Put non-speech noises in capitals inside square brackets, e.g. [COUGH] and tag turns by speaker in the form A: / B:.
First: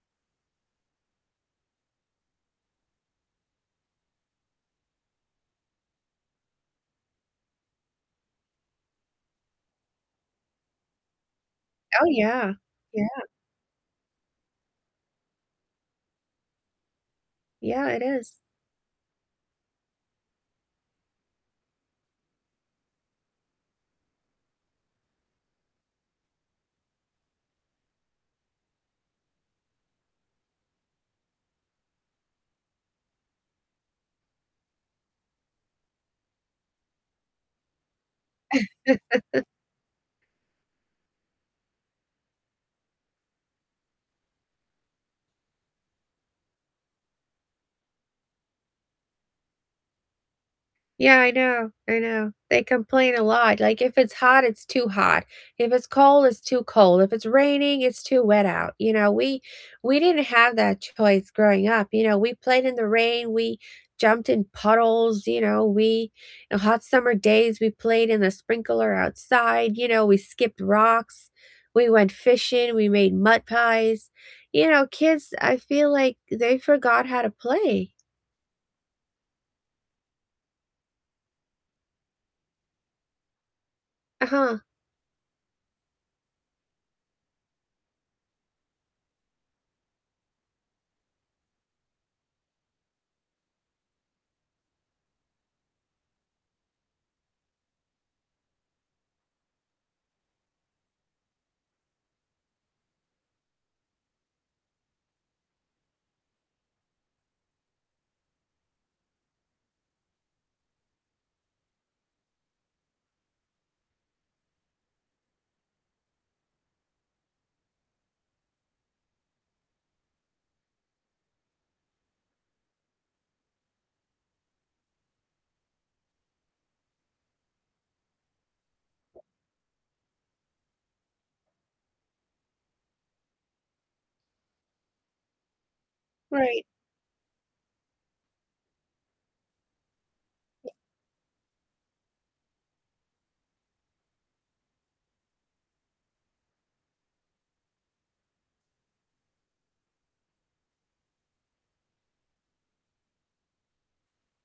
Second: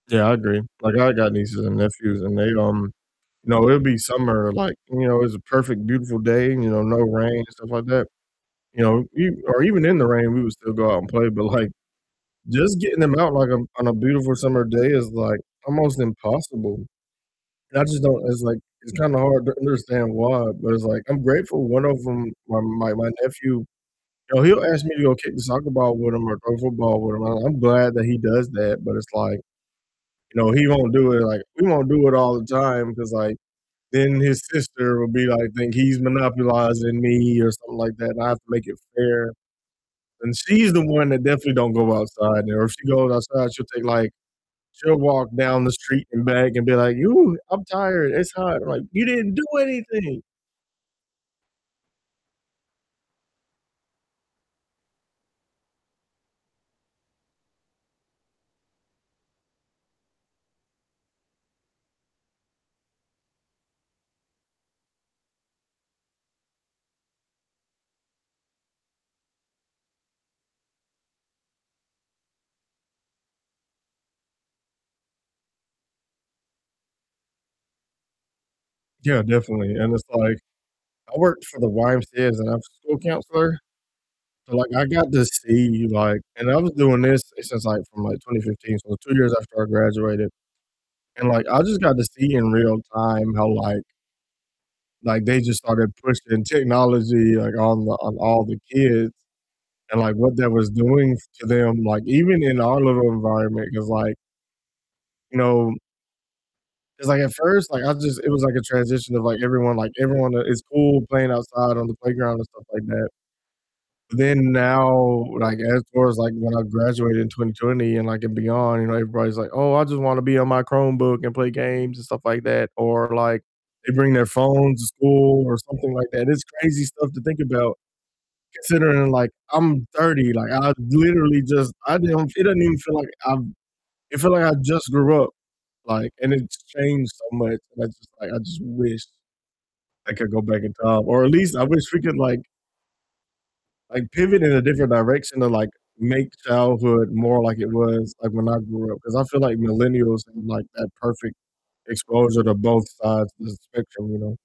A: Yeah, I agree, like I got nieces and nephews, and they, um you know, it'll be summer, like, you know, it's a perfect beautiful day, you know, no rain and stuff like that, you know, e or even in the rain we would still go out and play, but, like,
B: Oh, yeah,
A: just getting 'em
B: yeah.
A: out, like, on on a beautiful summer day is, like, almost impossible, and I
B: Yeah, it
A: just don't
B: is.
A: it's, like it's kinda hard to understand why, but it's, like I'm grateful one of ‘em, my my my nephew, you know, he'll ask me to go kick the soccer ball with him or throw a football with him, and I'm glad that he does that, but it's like, you know, he won't do it, like we won't do it all the time, 'cause, like, then his sister will be like think he's monopolizing me, or something like that, and I have to make it fair,
B: [CHUCKLES]
A: and she's the one that definitely don't go outside, and if she goes outside she'll take, like she'll walk down the street and back and be like, "Ooh, I'm tired, it's hot," I'm like, "You didn't do anything!"
B: Yeah, I know, I know, they complain a lot, like, if it's hot, it's too hot, if it's cold, it's too cold, if it's raining, it's too wet out, you know, we we didn't have that choice growing up, you know, we played in the rain, we jumped in puddles, you know, we on hot summer days, we played in the sprinkler outside, you know, we skipped rocks, we went fishing, we made mud pies, you know, kids, I feel like they forgot how to play.
A: Yeah, definitely, and it's like I worked for the YMCA as an after school counselor, so,
B: Uh-huh.
A: like, I got to see, like and I was doing this since, like, from, like, 2015, so 2 years after I graduated, and, like, I just got to see in real time how, like like, they just started pushing technology, like, on the on all the kids, and, like, what that was doing to them, like, even in our little environment, 'cause, like you know 'cause, like, at first, like, I just it was, like, a transition of, like, everyone, like, everyone, uh, in school playing outside on the playground and stuff like that, then now, like, as far as, like, when I graduated in 2020, and, like and beyond, you know, everybody's like, "Oh, I just wanna be on my Chromebook, and play games, and stuff like that," or, like, they bring their phones to school or something like that, it's crazy stuff to think about considering, like, I'm 30, like, I literally just I didn't fee it doesn't even feel like I've it feel like I just grew up, like, and it's
B: Right.
A: changed so much, and I just like, I just wish I could go back in time, or at least I wish we could, like like, pivot in a different direction to, like, make childhood more like it was, like, when I grew up, 'cause I feel like millennials had, like, that perfect exposure to both sides of the spectrum, you know?